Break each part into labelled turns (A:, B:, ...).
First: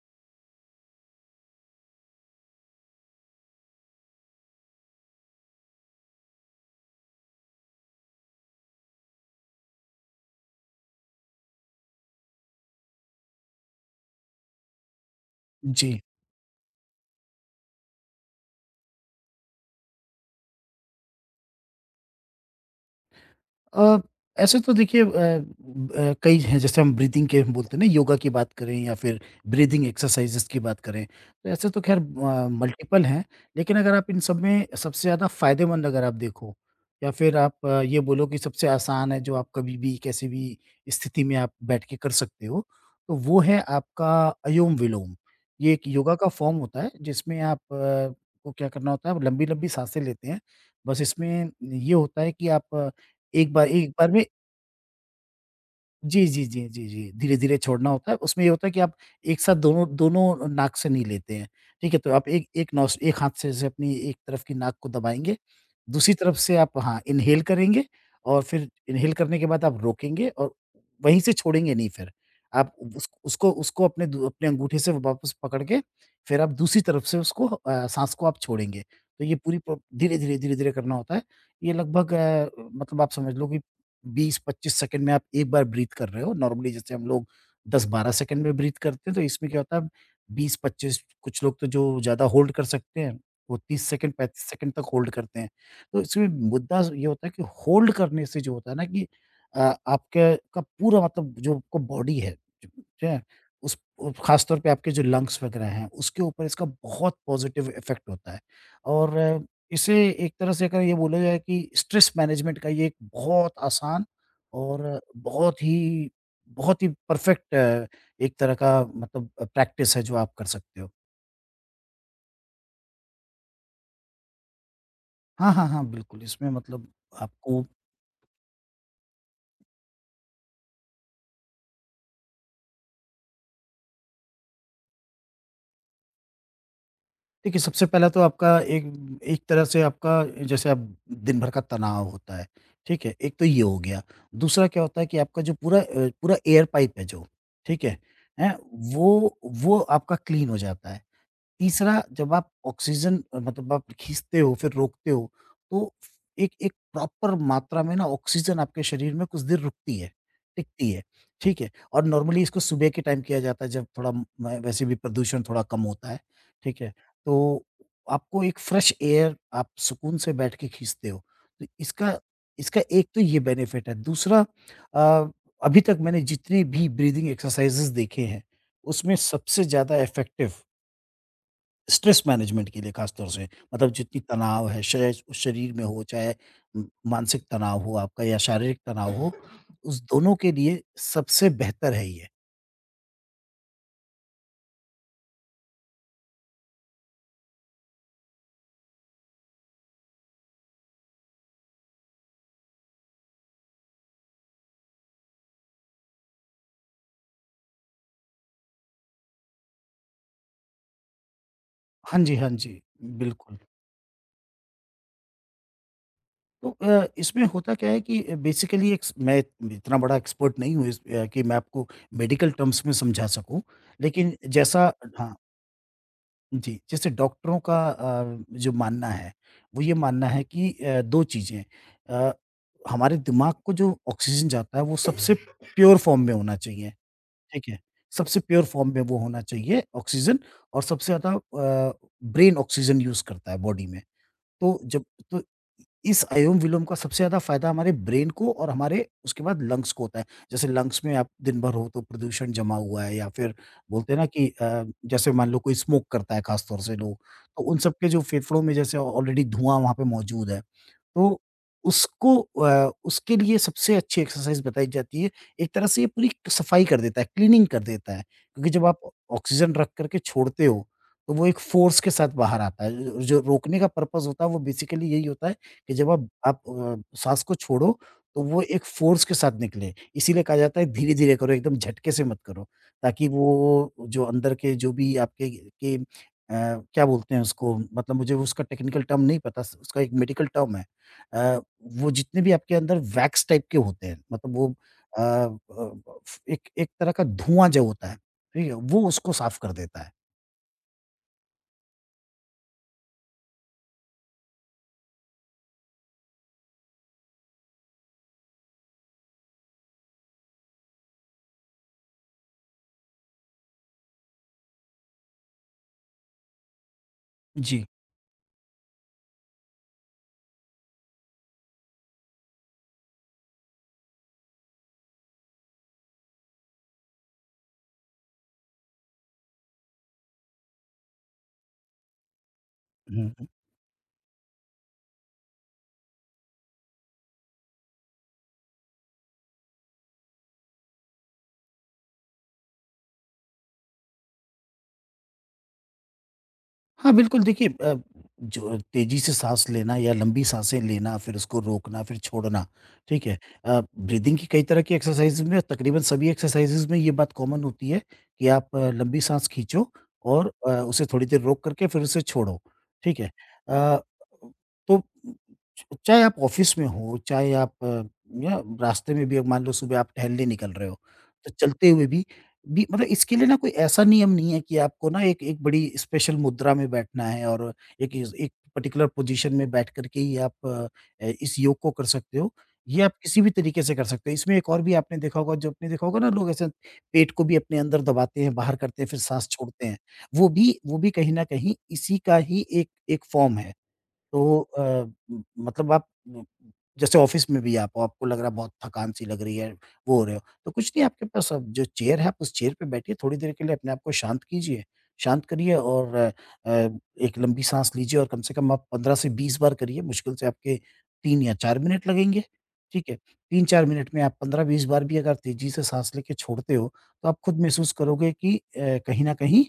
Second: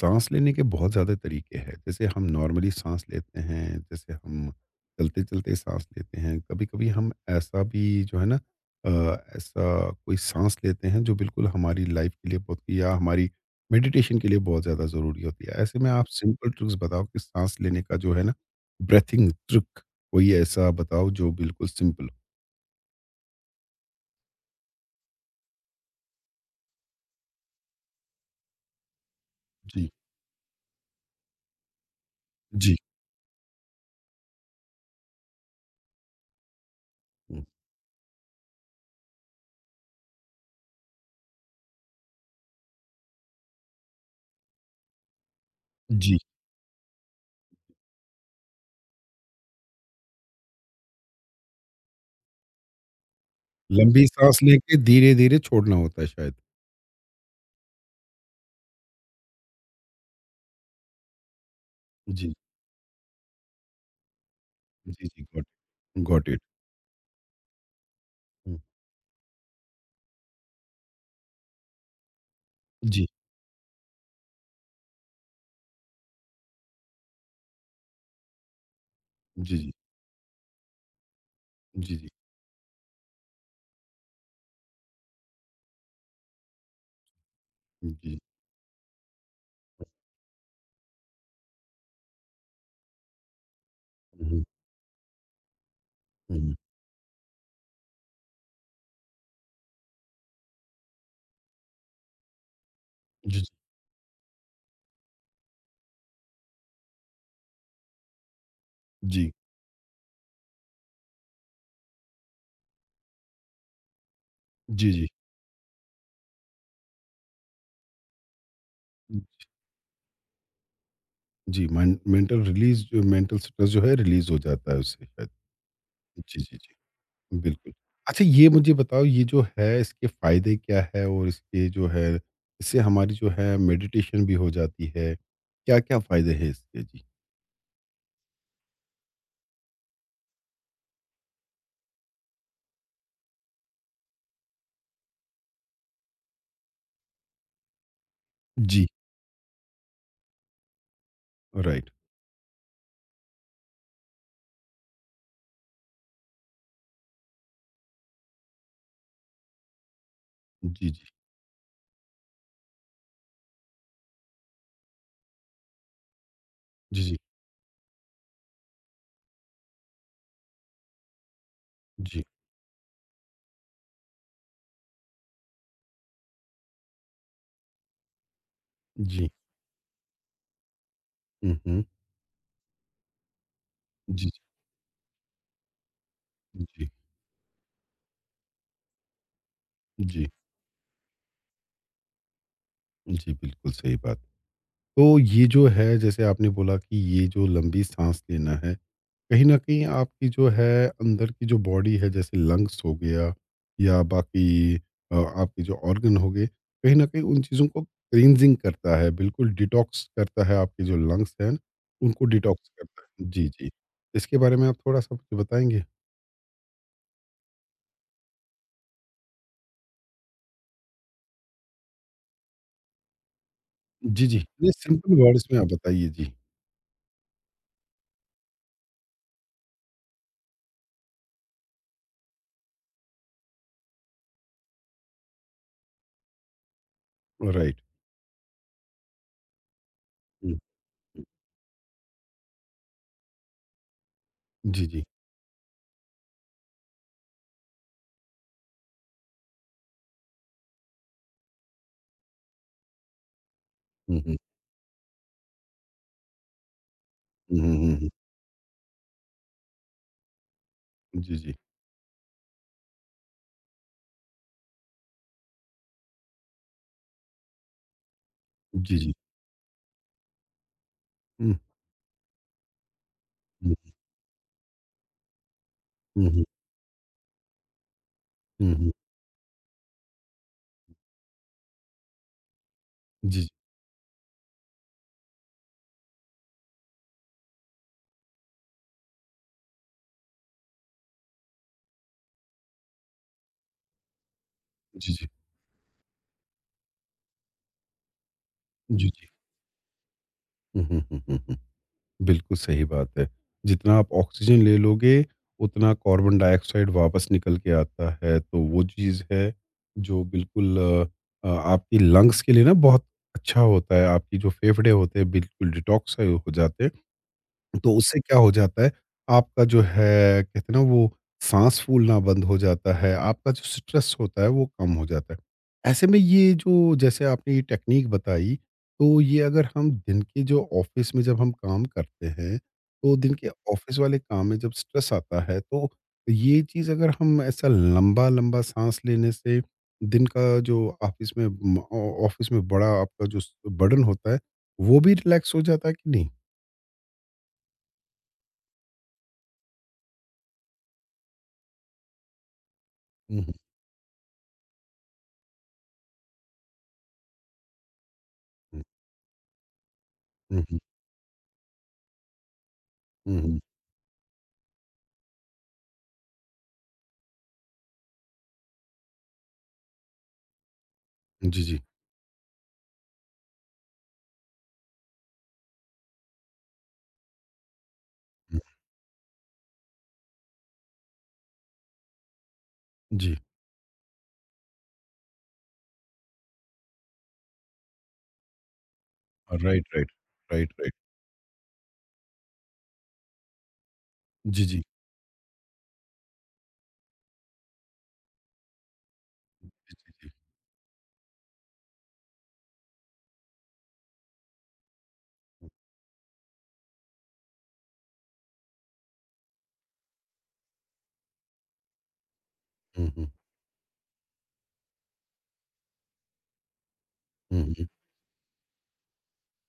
A: सांस लेने के बहुत ज़्यादा तरीके हैं, जैसे हम नॉर्मली सांस लेते हैं, जैसे हम चलते चलते सांस लेते हैं, कभी कभी हम ऐसा भी जो है ना अ, ऐसा कोई सांस लेते हैं जो बिल्कुल हमारी लाइफ के लिए बहुत या हमारी मेडिटेशन के लिए बहुत ज़्यादा ज़रूरी होती है। ऐसे में
B: जी।
A: आप सिंपल ट्रिक्स बताओ कि सांस लेने का जो है ना, ब्रेथिंग ट्रिक कोई ऐसा बताओ जो बिल्कुल सिंपल हो।
B: अ, ऐसे तो देखिए कई हैं जैसे हम ब्रीथिंग के बोलते हैं ना योगा की बात करें या फिर ब्रीथिंग
A: जी।
B: एक्सरसाइज़ेज़ की बात करें, तो ऐसे तो ख़ैर
A: जी।
B: मल्टीपल हैं, लेकिन अगर आप इन सब में सबसे ज़्यादा फ़ायदेमंद अगर आप देखो या फिर
A: हम्म,
B: आप ये बोलो कि सबसे आसान है जो आप कभी भी कैसी भी स्थिति में आप बैठ के कर सकते हो, तो वो है आपका अनुलोम विलोम। ये एक योगा
A: जी।
B: का फ़ॉर्म होता है जिसमें आप को क्या करना होता है आप लंबी-लंबी साँसें लेते हैं, बस इसमें ये होता है कि आप एक बार एक
A: लंबी
B: बार में
A: सांस लेके धीरे धीरे छोड़ना होता है
B: जी,
A: शायद।
B: जी, जी, जी, जी, धीरे-धीरे छोड़ना होता है। उसमें ये होता है कि आप एक साथ दोनों दोनों नाक से नहीं लेते हैं। ठीक है? तो आप
A: जी।
B: एक एक नोस एक हाथ से जैसे अपनी एक तरफ की नाक को
A: जी, जी,
B: दबाएँगे,
A: गॉट
B: दूसरी
A: गॉट
B: तरफ
A: इट
B: से आप हाँ, इन्हेल करेंगे और फिर इन्हेल करने के बाद आप रोकेंगे और वहीं से छोड़ेंगे नहीं फिर। आप
A: जी,
B: उस उसको उसको अपने अंगूठे से वापस पकड़ के फिर आप दूसरी तरफ से उसको साँस को आप छोड़ेंगे। तो ये
A: जी,
B: पूरी
A: जी।
B: प्रो धीरे-धीरे, धीरे-धीरे करना होता है। ये
A: जी, जी।
B: लगभग मतलब आप समझ लो कि 20-25 सेकंड में आप एक बार ब्रीथ कर रहे हो। नॉर्मली जैसे हम लोग 10-12
A: जी।
B: सेकंड में ब्रीथ करते हैं, तो इसमें क्या होता है। 20-25 कुछ लोग तो जो ज़्यादा होल्ड कर सकते हैं, वो 30 सेकंड,
A: हुँ,
B: 35
A: हुँ,
B: सेकंड तक होल्ड करते हैं। तो इसमें
A: हुँ, हुँ।
B: मुद्दा ये होता है कि होल्ड करने से जो होता है ना कि अ, आपके का पूरा मतलब जो आपका बॉडी है, ठीक है?
A: जी, जी।
B: उस उ ख़ास तौर पे आपके जो लंग्स वगैरह हैं, उसके ऊपर इसका बहुत पॉज़िटिव इफ़ेक्ट होता है और इसे एक तरह से अगर ये बोला जाए कि स्ट्रेस मैनेजमेंट का ये एक बहुत आसान और
A: जी, जी।
B: बहुत ही परफेक्ट एक तरह का मतलब प्रैक्टिस है जो आप कर सकते हो।
A: जी, मेन मेंटल रिलीज़ जो मेंटल स्ट्रेस जो है रिलीज़ हो जाता है उससे शायद।
B: हाँ, हाँ, हाँ, बिल्कुल,
A: जी,
B: इसमें
A: जी,
B: मतलब
A: जी।
B: आपको
A: बिल्कुल। अच्छा ये मुझे बताओ, ये जो है इसके फ़ायदे क्या है और इसके जो है, इससे हमारी जो है मेडिटेशन भी हो जाती है। क्या-क्या फ़ायदे हैं इसके? जी।
B: देखिए सबसे पहला तो आपका एक एक तरह से आपका जैसे आप दिन भर का तनाव होता है, ठीक है? एक तो ये हो गया। दूसरा क्या होता है कि आपका जो पूरा पूरा एयर पाइप है जो, ठीक है? हैं?
A: जी,
B: वो आपका क्लीन हो जाता है।
A: राइट।
B: तीसरा जब आप मतलब आप खींचते हो फिर रोकते हो, तो एक एक प्रॉपर मात्रा में ना ऑक्सीजन आपके शरीर में कुछ देर रुकती है,
A: जी,
B: टिकती है,
A: जी।
B: ठीक है? और नॉर्मली इसको सुबह के टाइम किया जाता है जब थोड़ा वैसे भी प्रदूषण थोड़ा कम होता है, ठीक है?
A: जी, जी।
B: तो आपको एक फ्रेश एयर आप सुकून से बैठ के खींचते हो, तो इसका
A: जी,
B: इसका एक तो ये बेनिफिट है। दूसरा अ, अभी तक मैंने जितनी भी ब्रीथिंग एक्सरसाइज़ेज़ देखे हैं, उसमें
A: जी।
B: सबसे ज़्यादा इफ़ेक्टिव
A: हुँ, हुँ।
B: स्ट्रेस मैनेजमेंट के लिए ख़ासतौर से, मतलब जितनी
A: जी, जी।
B: तनाव है, शय शरीर में हो, चाहे म
A: जी,
B: मानसिक तनाव हो आपका या शारीरिक तनाव हो, उस
A: जी।
B: दोनों के लिए सबसे बेहतर है ये।
A: जी, बिल्कुल सही बात। तो ये जो है जैसे आपने बोला कि ये जो लंबी साँस लेना है, कहीं न कहीं आपकी जो है अंदर की जो बॉडी है, जैसे लंग्स हो गया या बाकी आपके जो ऑर्गन हो गए, कहीं न कहीं उन चीज़ों को क्लींजिंग करता है, बिल्कुल डिटॉक्स करता है आपके जो लंग्स हैं,
B: हाँ
A: उनको
B: जी, हाँ
A: डिटॉक्स
B: जी,
A: करता है। जी,
B: बिल्कुल।
A: जी। इसके बारे में आप थोड़ा-सा कुछ बताएँगे?
B: तो इसमें होता क्या है कि बेसिकली एक्स मैं इतना बड़ा एक्सपर्ट नहीं हूँ कि मैं आपको मेडिकल टर्म्स में समझा सकूँ,
A: जी,
B: लेकिन
A: जी। ये
B: जैसा
A: सिंपल
B: हाँ।
A: वर्ड्स में आप बताइए, जी।
B: जी, जैसे डॉक्टरों का जो मानना है, वो ये मानना है कि 2 चीज़ें अ, हमारे दिमाग को जो ऑक्सीजन जाता है, वो सबसे प्योर फ़ॉर्म में होना चाहिए, ठीक है?
A: राइट।
B: सबसे प्योर फ़ॉर्म में वो होना चाहिए ऑक्सीजन
A: हुँ,
B: और सबसे
A: हुँ।
B: ज़्यादा ब्रेन ऑक्सीजन यूज़ करता है बॉडी में। तो
A: जी, जी।
B: जब तो इस अनुलोम विलोम का सबसे ज़्यादा फ़ायदा हमारे ब्रेन को और हमारे उसके बाद लंग्स को होता है। जैसे लंग्स में आप दिन भर हो तो प्रदूषण जमा हुआ है या फिर बोलते हैं
A: हुँ,
B: ना
A: हुँ।
B: कि जैसे मान लो कोई स्मोक करता है ख़ास तौर से लोग,
A: हुँ,
B: तो
A: हुँ,
B: उन सब
A: हुँ, हुँ।
B: के जो फेफड़ों में जैसे ऑलरेडी धुआँ वहाँ पे मौजूद है।
A: जी,
B: तो
A: जी।
B: उसको उसके लिए सबसे अच्छी एक्सरसाइज़ बताई जाती है। एक तरह से ये पूरी सफाई कर देता है, क्लीनिंग कर देता है, क्योंकि जब
A: जी,
B: आप
A: जी।
B: ऑक्सीजन रख कर के छोड़ते हो, तो वो
A: हुँ,
B: एक फ़ोर्स के साथ बाहर आता है। ज जो
A: हुँ।
B: रोकने का पर्पज़ होता है, वो बेसिकली यही होता है कि जब
A: हुँ,
B: आप
A: हुँ।
B: आप अ, साँस को छोड़ो, तो वो
A: हुँ,
B: एक
A: हुँ।
B: फ़ोर्स के साथ निकले। इसीलिए कहा जाता है धीरे-धीरे करो, एकदम झटके से मत करो, ताकि
A: जी,
B: वो जो अंदर के जो भी आपके क्या बोलते हैं उसको? मतलब मुझे उसका टेक्निकल टर्म नहीं पता, स उसका एक मेडिकल टर्म है। अ, वो जितने भी आपके अंदर वैक्स टाइप के होते हैं, मतलब वो
A: जी,
B: अ
A: जी।
B: अ, एक एक तरह का धुआँ जो होता है, ठीक है? वो
A: जी, जी।
B: उसको साफ़ कर देता है।
A: हुँ, हुँ, हुँ, हुँ, हुँ। बिल्कुल सही बात है। जितना आप ऑक्सीजन ले लोगे, उतना कार्बन डाइऑक्साइड वापस निकल के आता है। तो वो चीज़ है, जो बिल्कुल आपकी लंग्स के लिए ना बहुत अच्छा होता है। आपकी जो फेफड़े होते हैं, बिल्कुल डिटॉक्स हो जाते हैं।
B: जी।
A: तो उससे क्या हो जाता है, आपका जो है कहते हैं ना, वो साँस फूलना बंद हो जाता है, आपका जो स्ट्रेस होता है वो कम हो जाता है। ऐसे में ये जो जैसे आपने ये टेक्नीक बताई, तो ये अगर हम दिन के जो ऑफ़िस में जब हम काम करते हैं, तो दिन
B: हुँ।
A: के ऑफ़िस वाले काम में जब स्ट्रेस आता है, तो ये चीज़ अगर हम ऐसा लंबा-लंबा साँस लेने से दिन का जो ऑफ़िस में म ऑ ऑफ़िस में बड़ा आपका जो स बर्डन होता है, वो भी रिलैक्स हो जाता है कि नहीं?
B: हाँ, बिल्कुल देखिए जो तेज़ी से साँस लेना या लंबी साँसें लेना, फिर उसको रोकना, फिर छोड़ना, ठीक है?
A: हुँ, हुँ।
B: ब्रीदिंग की कई तरह की एक्सरसाइज़ में तकरीबन सभी एक्सरसाइज़ेज़ में ये बात कॉमन होती है कि आप लंबी साँस खींचो और
A: हुँ, हुँ।
B: उसे थोड़ी देर रोक करके फिर उसे छोड़ो, ठीक है?
A: हुँ, हुँ।
B: अ, तो चाहे आप ऑफ़िस में हो, या रास्ते में भी अब मान लो सुबह आप टहलने निकल रहे हो, तो
A: जी, जी।
B: चलते हुए भी मतलब इसके लिए ना कोई ऐसा नियम नहीं है कि आपको ना एक एक बड़ी स्पेशल मुद्रा में बैठना है और एक
A: हुँ,
B: पर्टिकुलर पोजीशन में बैठ करके ही आप इस योग को कर सकते हो। ये आप
A: जी।
B: किसी भी तरीके से कर सकते हो। इसमें एक और भी आपने देखा होगा ना लोग ऐसे पेट को भी अपने अंदर दबाते हैं, बाहर करते हैं, फिर सांस
A: राइट,
B: छोड़ते हैं।
A: राइट।
B: वो
A: राइट,
B: भी
A: राइट।
B: वो भी कहीं न कहीं इसी का ही एक एक फॉर्म है। तो
A: जी, जी।
B: अ, म मतलब आप म जैसे ऑफ़िस में भी आप आपको लग रहा है बहुत थकान-सी लग रही है,
A: जी, जी,
B: वो हो
A: जी।
B: रहे हो, तो कुछ नहीं आपके पास अब जो चेयर है, आप उस चेयर पे बैठिए, थोड़ी देर के लिए अपने आप को शांत कीजिए। शांत करिए और अ, एक लंबी साँस लीजिए और कम से कम आप 15 से 20 बार करिए, मुश्किल से आपके 3 या 4 मिनट लगेंगे,
A: हुँ,
B: ठीक है?
A: हुँ।
B: 3-4 मिनट में आप 15-20 बार भी अगर तेज़ी से साँस लेके छोड़ते हो, तो आप खुद
A: हुँ, हुँ।
B: महसूस करोगे कि कहीं न कहीं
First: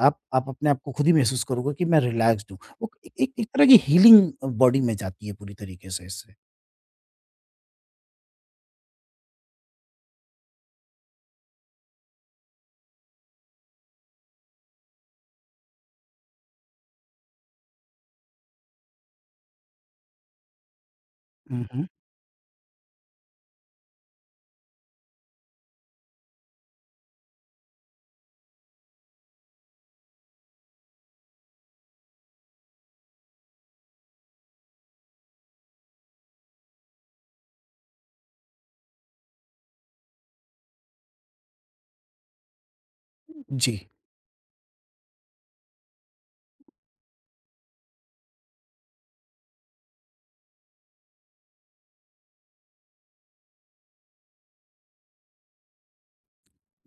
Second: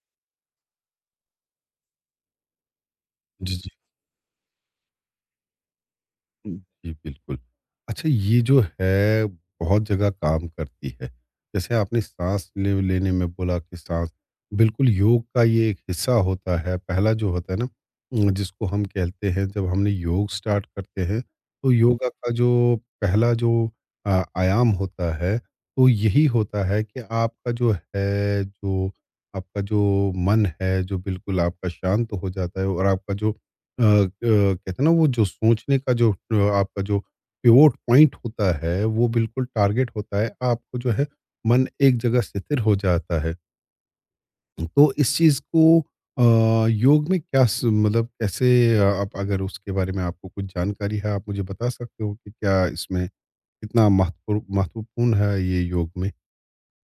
B: आप अपने आप को खुद ही महसूस करोगे कि मैं रिलैक्स्ड हूँ। वो एक एक
A: जी,
B: तरह
A: जी।
B: की हीलिंग बॉडी में जाती है पूरी तरीके से इससे।
A: जी, बिल्कुल। अच्छा ये जो है बहुत जगह काम करती है। जैसे आपने साँस ले लेने में बोला कि साँस बिल्कुल योग का ये एक हिस्सा होता है। पहला जो होता है ना जिसको हम कहते हैं जब हमने योग स्टार्ट करते हैं,
B: हुँ,
A: तो
B: हुँ।
A: योगा का जो पहला जो आयाम होता है, तो यही होता है कि आपका जो है, जो आपका जो मन है, जो बिल्कुल आपका शांत हो जाता है, और आपका जो कहते हैं ना वो जो सोचने का जो आपका जो पिवोट पॉइंट होता है, वो बिल्कुल टारगेट होता है। आपको जो है मन एक जगह स्थिर हो जाता है।
B: जी।
A: तो इस चीज़ को अ, योग में क्या स मतलब कैसे आप अगर उसके बारे में आपको कुछ जानकारी है, आप मुझे बता सकते हो कि क्या इसमें कितना महत्वपूर्ण महत्वपूर्ण है ये योग में?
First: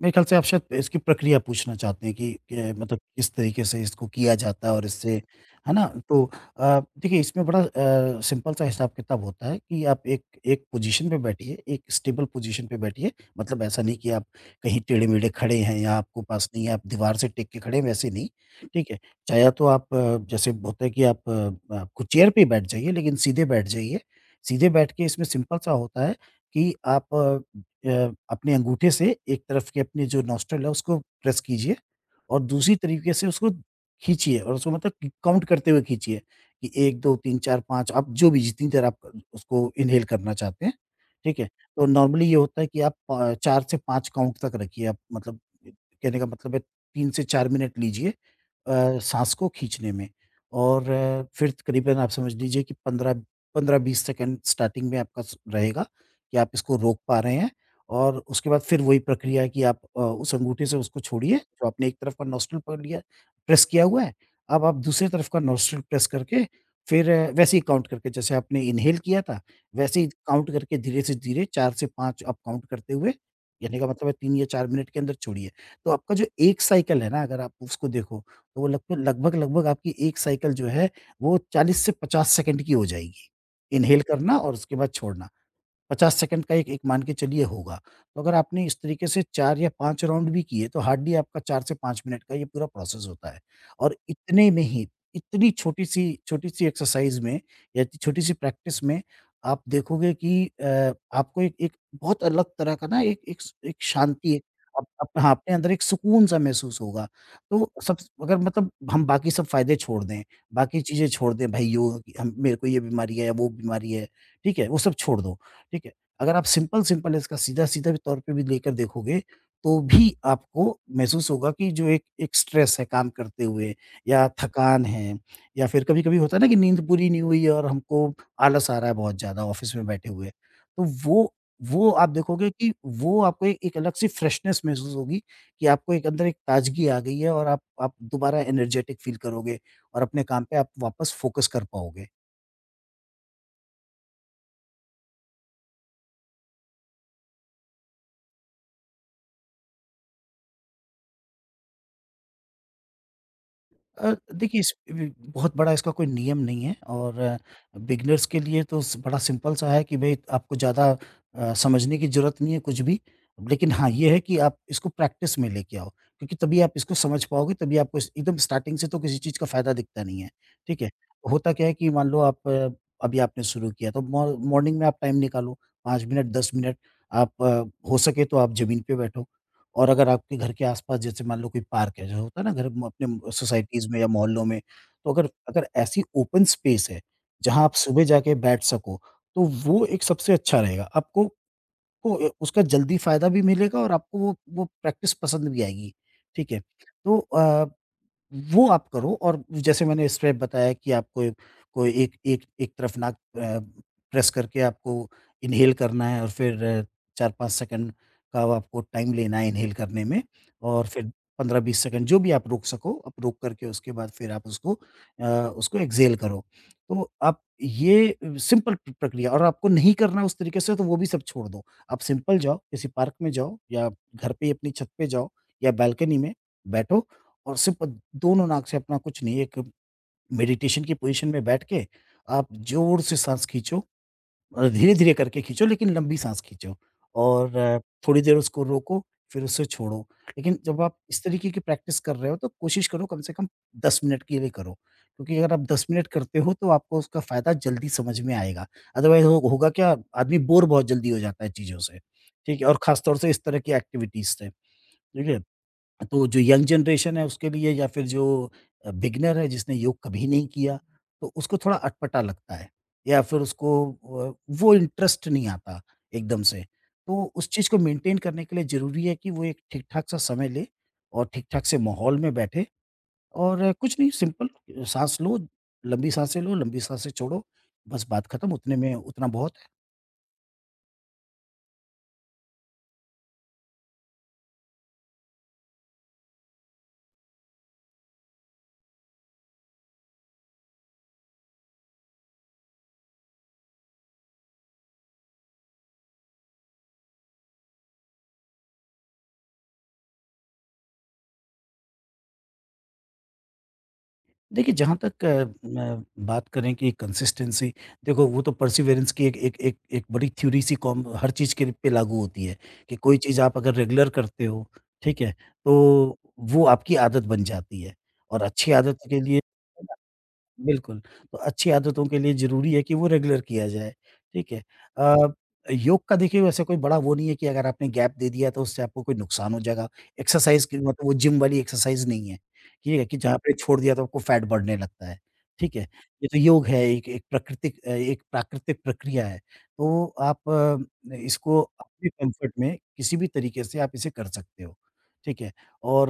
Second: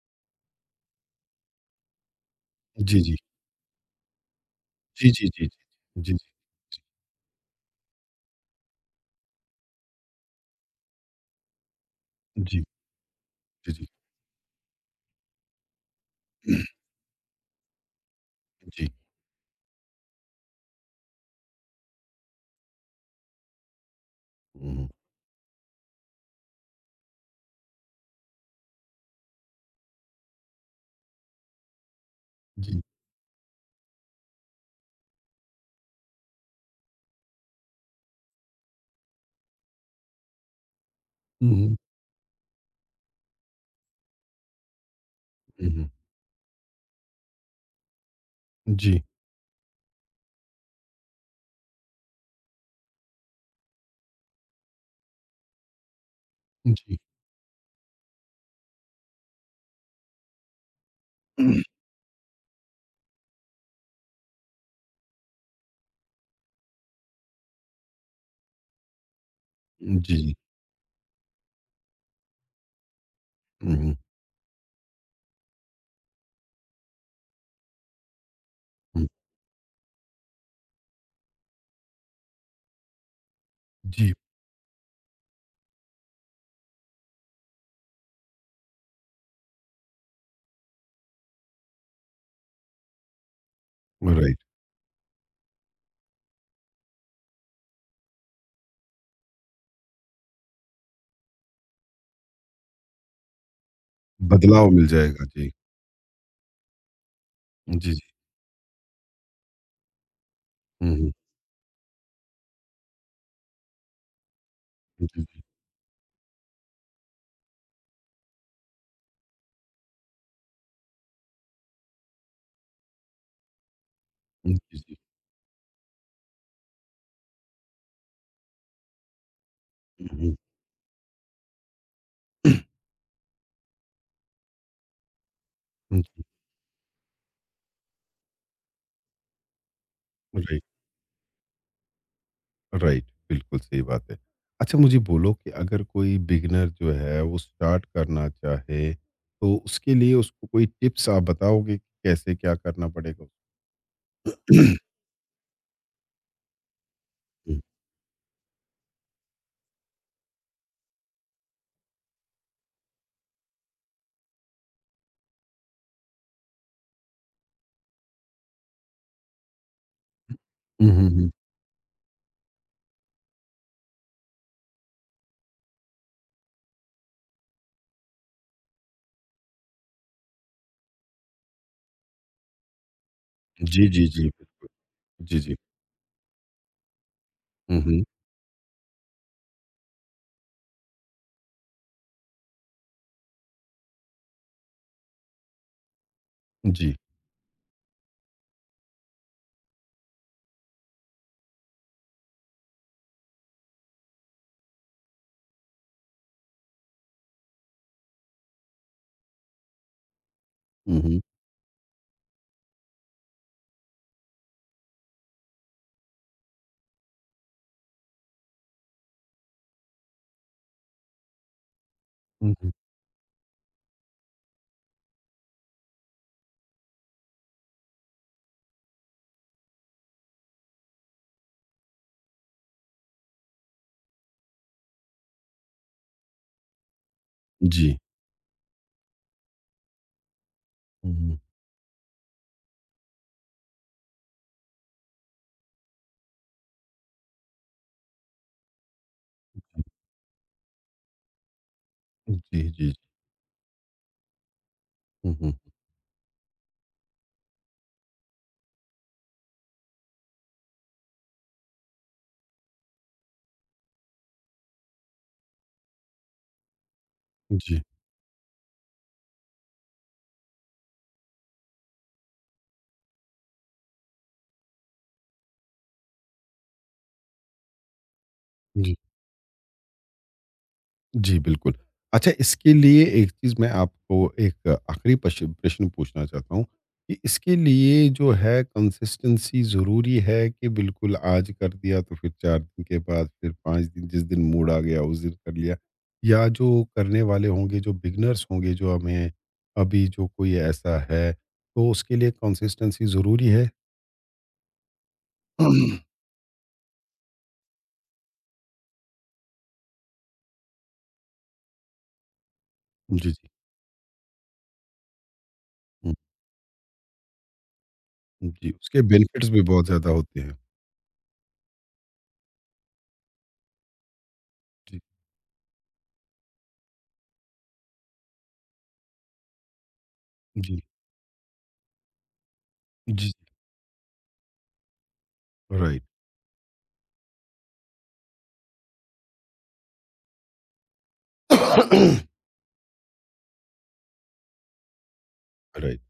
B: मेरे ख्याल से आप शायद इसकी प्रक्रिया पूछना चाहते हैं कि मतलब
A: जी, जी।
B: किस तरीके से इसको किया जाता है और
A: जी,
B: इससे
A: जी, जी,
B: है ना?
A: जी।
B: तो देखिए इसमें बड़ा सिंपल सा हिसाब-किताब होता है कि आप एक एक पोज़ीशन पे बैठिए, एक स्टेबल
A: जी, जी, जी,
B: पोज़ीशन पे बैठिए। मतलब
A: जी,
B: ऐसा
A: जी।
B: नहीं कि आप कहीं टेढ़े-मेढ़े खड़े हैं या आपको पास नहीं है, आप दीवार से टिक के खड़े हैं, वैसे नहीं,
A: जी।
B: ठीक है? चाहे तो आप अ, जैसे होता है कि आपको चेयर पे ही बैठ जाइए लेकिन सीधे बैठ जाइए। सीधे
A: हुँ, हुँ।
B: बैठ के इसमें सिंपल सा होता है कि आप अपने अंगूठे से एक तरफ के अपने जो नॉस्ट्रिल है उसको प्रेस कीजिए और दूसरी
A: जी।
B: तरीके से उसको खींचिए और उसको मतलब कि काउंट करते हुए खींचिए कि 1, 2, 3, 4, 5 आप जो भी जितनी देर आप उसको इन्हेल करना चाहते हैं, ठीक है?
A: हुँ, हुँ।
B: तो नॉर्मली ये होता है कि आप 4 से 5 काउंट तक रखिए, आप मतलब,
A: हुँ, हुँ।
B: कहने का मतलब है 3 से 4 मिनट लीजिए
A: जी,
B: साँस को खींचने में। और फिर करीबन आप समझ लीजिए कि 15-20 सेकंड स्टार्टिंग में आपका स रहेगा कि आप इसको
A: जी।
B: रोक पा रहे हैं। और उसके बाद फिर वही प्रक्रिया है कि आप उस अंगूठे से उसको छोड़िए, जो आपने एक तरफ का नॉस्ट्रिल पकड़ लिया, प्रेस किया हुआ है। अब आप दूसरी तरफ का नॉस्ट्रिल प्रेस करके फिर वैसे ही काउंट करके, जैसे आपने इन्हेल किया था,
A: जी,
B: वैसे ही
A: जी।
B: काउंट करके धीरे से धीरे 4 से 5 आप काउंट करते हुए,
A: हुँ,
B: यानी का
A: हुँ,
B: मतलब है 3 या 4 मिनट के अंदर छोड़िए। तो आपका जो एक साइकिल है ना, अगर आप उसको देखो, तो वो
A: हुँ।
B: लगभग-लगभग आपकी एक साइकिल जो है वो 40 से 50 सेकंड की हो जाएगी। इन्हेल
A: जी,
B: करना और उसके बाद छोड़ना। 50 सेकंड का एक एक मान के चलिए होगा। तो अगर आपने इस तरीके से 4 या 5 राउंड भी किए, तो हार्डली आपका 4 से 5 मिनट का ये पूरा प्रोसेस होता है। और
A: राइट।
B: इतने में ही, इतनी छोटी-सी छोटी-सी एक्सरसाइज़ में या छोटी-सी प्रैक्टिस में आप देखोगे कि आपको एक एक बहुत अलग तरह का, ना, एक एक स एक शांति,
A: बदलाव
B: अप
A: मिल
B: अप
A: जाएगा,
B: हाँ,
A: जी।
B: अपने अंदर एक सुकून-सा महसूस होगा। तो
A: जी,
B: सबस
A: जी।
B: अगर मतलब हम बाकी सब फ़ायदे छोड़ दें, बाकी
A: हुँ,
B: चीज़ें
A: हुँ।
B: छोड़ दें, भई योग, हम, मेरे को ये बीमारी है, वो बीमारी है, ठीक है? वो सब
A: जी,
B: छोड़ दो।
A: जी।
B: ठीक है? अगर आप सिंपल-सिंपल इसका सीधा-सीधा भी तौर पे भी लेकर देखोगे, तो भी आपको महसूस होगा कि जो एक एक स्ट्रेस है काम करते हुए, या
A: जी,
B: थकान
A: जी।
B: है, या फिर कभी-कभी होता है ना कि नींद पूरी नहीं हुई है और हमको आलस आ रहा है बहुत ज़्यादा ऑफ़िस में
A: हुँ,
B: बैठे हुए।
A: हुँ।
B: तो वो आप देखोगे कि वो आपको एक एक अलग सी फ्रेशनेस महसूस होगी, कि आपको एक
A: जी,
B: अंदर एक ताज़गी आ गई है और आप दोबारा एनर्जेटिक फ़ील करोगे और अपने काम पे
A: राइट,
B: आप वापस फ़ोकस कर पाओगे।
A: राइट। बिल्कुल सही बात है। अच्छा मुझे बोलो कि अगर कोई बिगिनर जो है वो स्टार्ट करना चाहे, तो उसके लिए उसको कोई टिप्स आप बताओगे कि कैसे क्या करना पड़ेगा?
B: देखिए, इस ब बहुत बड़ा इसका कोई नियम नहीं है। और
A: हुँ।
B: बिगिनर्स के लिए तो स बड़ा सिंपल सा है कि भई आपको ज़्यादा समझने की ज़रूरत नहीं है कुछ भी। लेकिन हाँ, ये है कि आप इसको प्रैक्टिस में लेके आओ, क्योंकि तभी आप इसको समझ पाओगे, तभी आपको, इस एकदम स्टार्टिंग से तो किसी चीज़ का फ़ायदा दिखता नहीं है, ठीक
A: हुँ,
B: है?
A: हुँ, हुँ।
B: होता क्या है कि मान लो आप अभी आपने शुरू किया, तो मॉ मॉर्निंग में आप टाइम निकालो, 5 मिनट, 10 मिनट, आप हो सके तो आप ज़मीन पे बैठो। और अगर आपके घर के आस-पास, जैसे मान लो कोई पार्क है, जो होता है ना घर म अपने
A: जी,
B: सोसाइटीज़ में
A: जी,
B: या
A: जी।
B: मोहल्लों में, तो अगर
A: जी, जी।
B: अगर ऐसी ओपन स्पेस है, जहाँ आप
A: हुँ, हुँ।
B: सुबह जाके बैठ सको, तो वो एक सबसे अच्छा रहेगा। आपको को उसका जल्दी फ़ायदा भी मिलेगा और आपको वो प्रैक्टिस पसंद भी आएगी, ठीक है?
A: जी।
B: तो वो आप करो, और जैसे मैंने स्टेप बताया कि आपको को एक एक एक तरफ नाक प्रेस करके आपको इन्हेल करना है और फिर 4-5 सेकंड का आपको टाइम लेना है इन्हेल करने में, और
A: हुँ,
B: फिर
A: हुँ।
B: 15-20 सेकंड जो भी आप रोक सको, आप रोक करके, उसके बाद फिर आप अ, उसको एक्सहेल करो। तो आप ये सिंपल प्रक्रिया, और आपको नहीं करना उस तरीके से तो वो भी सब छोड़ दो। आप सिंपल
A: हुँ,
B: जाओ,
A: हुँ।
B: किसी पार्क में जाओ या घर पे ही अपनी छत पे जाओ या बालकनी में बैठो, और सिर्फ़ दोनों नाक से, अपना कुछ नहीं, एक मेडिटेशन की पोज़ीशन में बैठ के आप ज़ोर से साँस खींचो, धीरे-धीरे करके खींचो, लेकिन लंबी साँस खींचो। और
A: जी।
B: थोड़ी देर उसको रोको, फिर उसे छोड़ो। लेकिन जब आप
A: हुँ,
B: इस
A: हुँ।
B: तरीके की प्रैक्टिस कर रहे हो, तो कोशिश करो कम से कम 10 मिनट के लिए करो, क्योंकि अगर आप 10 मिनट करते हो तो आपको उसका फ़ायदा जल्दी समझ में आएगा। अदरवाइज़ हो होगा क्या, आदमी बोर बहुत जल्दी हो जाता है चीज़ों से,
A: जी,
B: ठीक है?
A: जी,
B: और
A: जी।
B: ख़ास तौर से इस तरह की एक्टिविटीज़ से, ठीक
A: हुँ,
B: है?
A: हुँ।
B: तो जो यंग जनरेशन है उसके लिए, या फिर जो बिगिनर है जिसने योग कभी नहीं किया, तो उसको थोड़ा अटपटा लगता है, या फिर उसको वो इंटरेस्ट नहीं आता एकदम से। तो उस चीज़ को
A: जी।
B: मेंटेन करने के लिए ज़रूरी है कि वो एक ठीक ठाक सा समय ले और ठीक ठाक से माहौल में बैठे, और कुछ नहीं, सिंपल सांस लो, लंबी सांसें लो, लंबी सांसें छोड़ो, बस बात खत्म, उतने में उतना बहुत।
A: जी, बिल्कुल। अच्छा इसके लिए एक चीज़ मैं आपको एक आखिरी पश प्रश्न पूछना चाहता हूँ, कि इसके लिए जो है कंसिस्टेंसी ज़रूरी है, कि बिल्कुल आज कर दिया, तो फिर 4 दिन के बाद फिर 5 दिन जिस दिन मूड आ गया उस दिन कर लिया? या जो करने वाले होंगे, जो बिगिनर्स होंगे, जो हमें अभी जो कोई ऐसा है, तो उसके लिए कंसिस्टेंसी ज़रूरी है?
B: देखिए, जहाँ तक अ, म बात करें कि कंसिस्टेंसी, देखो वो तो परसिवेरेंस की एक एक एक एक बड़ी थ्योरी सी, कॉम हर चीज़ के पे लागू होती है, कि कोई
A: जी, जी।
B: चीज़ आप अगर रेगुलर करते हो, ठीक है? तो वो आपकी आदत बन जाती है, और
A: हुँ, जी,
B: अच्छी आदत
A: उसके
B: के लिए,
A: बेनिफिट्स भी बहुत ज़्यादा होते हैं।
B: बिल्कुल, तो अच्छी आदतों के लिए ज़रूरी है कि वो रेगुलर किया जाए, ठीक है?
A: जी,
B: अ, योग का देखिए, वैसे कोई बड़ा वो नहीं है कि अगर आपने गैप दे दिया तो उससे आपको कोई नुकसान हो जाएगा। एक्सरसाइज़ की,
A: जी,
B: मतलब वो जिम वाली एक्सरसाइज़ नहीं है, ठीक है? कि
A: जी,
B: जहाँ पे छोड़ दिया तो आपको फैट बढ़ने लगता है, ठीक है?
A: राइट।
B: ये तो योग है, एक एक प्राकृतिक अ, एक प्राकृतिक प्रक्रिया है, तो आप इसको अपने कम्फ़र्ट में किसी भी तरीके से आप इसे कर सकते हो, ठीक है?
A: राइट,
B: और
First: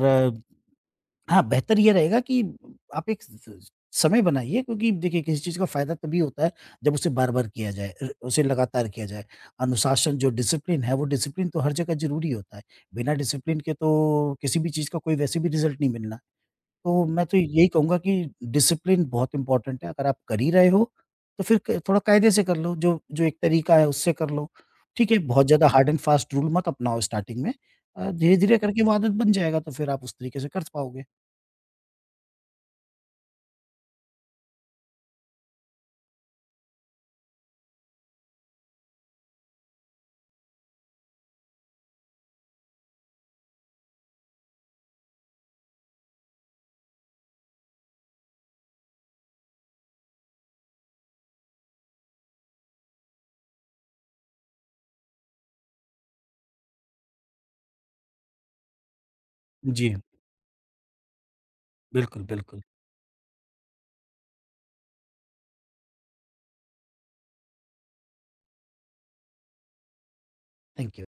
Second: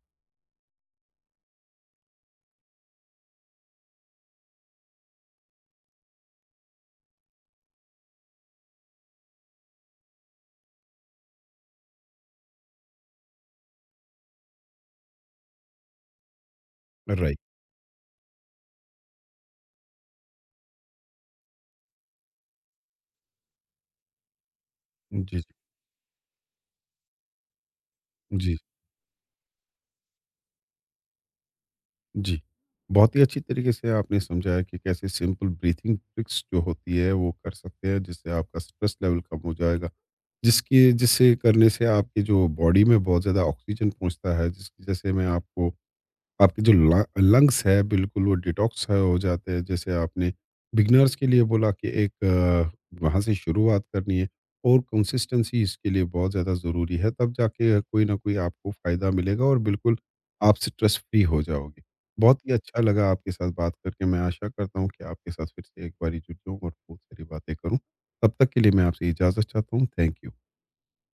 B: हाँ, बेहतर ये रहेगा कि आप एक स स समय बनाइए, क्योंकि देखिए किसी चीज़ का फ़ायदा तभी होता है जब उसे बार-बार किया जाए, उसे लगातार किया जाए। अनुशासन, जो डिसिप्लिन है, वो डिसिप्लिन तो हर जगह ज़रूरी होता है। बिना डिसिप्लिन के तो किसी भी चीज़ का कोई वैसे भी रिज़ल्ट नहीं मिलना। तो मैं
A: राइट।
B: तो यही कहूँगा कि डिसिप्लिन बहुत इम्पोर्टेंट है। अगर आप कर ही रहे हो तो फिर क थोड़ा कायदे से कर लो, जो जो एक तरीका है उससे कर लो। ठीक है,
A: जी, जी,
B: बहुत ज़्यादा हार्ड एंड फास्ट रूल मत अपनाओ स्टार्टिंग में।
A: जी।
B: धीरे-धीरे करके वो आदत बन जाएगा, तो फिर आप उस तरीके से कर पाओगे।
A: जी। बहुत ही अच्छी तरीके से आपने समझाया कि कैसे सिंपल ब्रीथिंग ट्रिक्स जो होती है वो कर सकते हैं, जिससे आपका स्ट्रेस लेवल कम हो जाएगा। जिसकी जिससे करने से आपकी जो बॉडी में बहुत ज़्यादा ऑक्सीजन पहुँचता है, जिसकी वजह से में आपको आपके जो ल लंग्स है बिल्कुल वो डिटॉक्स है हो जाते हैं। जैसे आपने बिगिनर्स के लिए बोला कि एक वहाँ से शुरुआत करनी है और कंसिस्टेंसी इसके लिए बहुत ज़्यादा ज़रूरी है, तब जाके कोई ना कोई आपको फ़ायदा मिलेगा और
B: जी,
A: बिल्कुल आप स्ट्रेस फ्री हो जाओगे।
B: बिल्कुल,
A: बहुत ही
B: बिल्कुल।
A: अच्छा लगा आपके साथ बात करके, मैं आशा करता हूँ कि आपके साथ फिर से एक बारी जुड़ जाऊँ और बहुत सारी बातें करूँ। तब तक के लिए मैं आपसे इजाज़त चाहता हूँ। Thank you.
B: Thank you.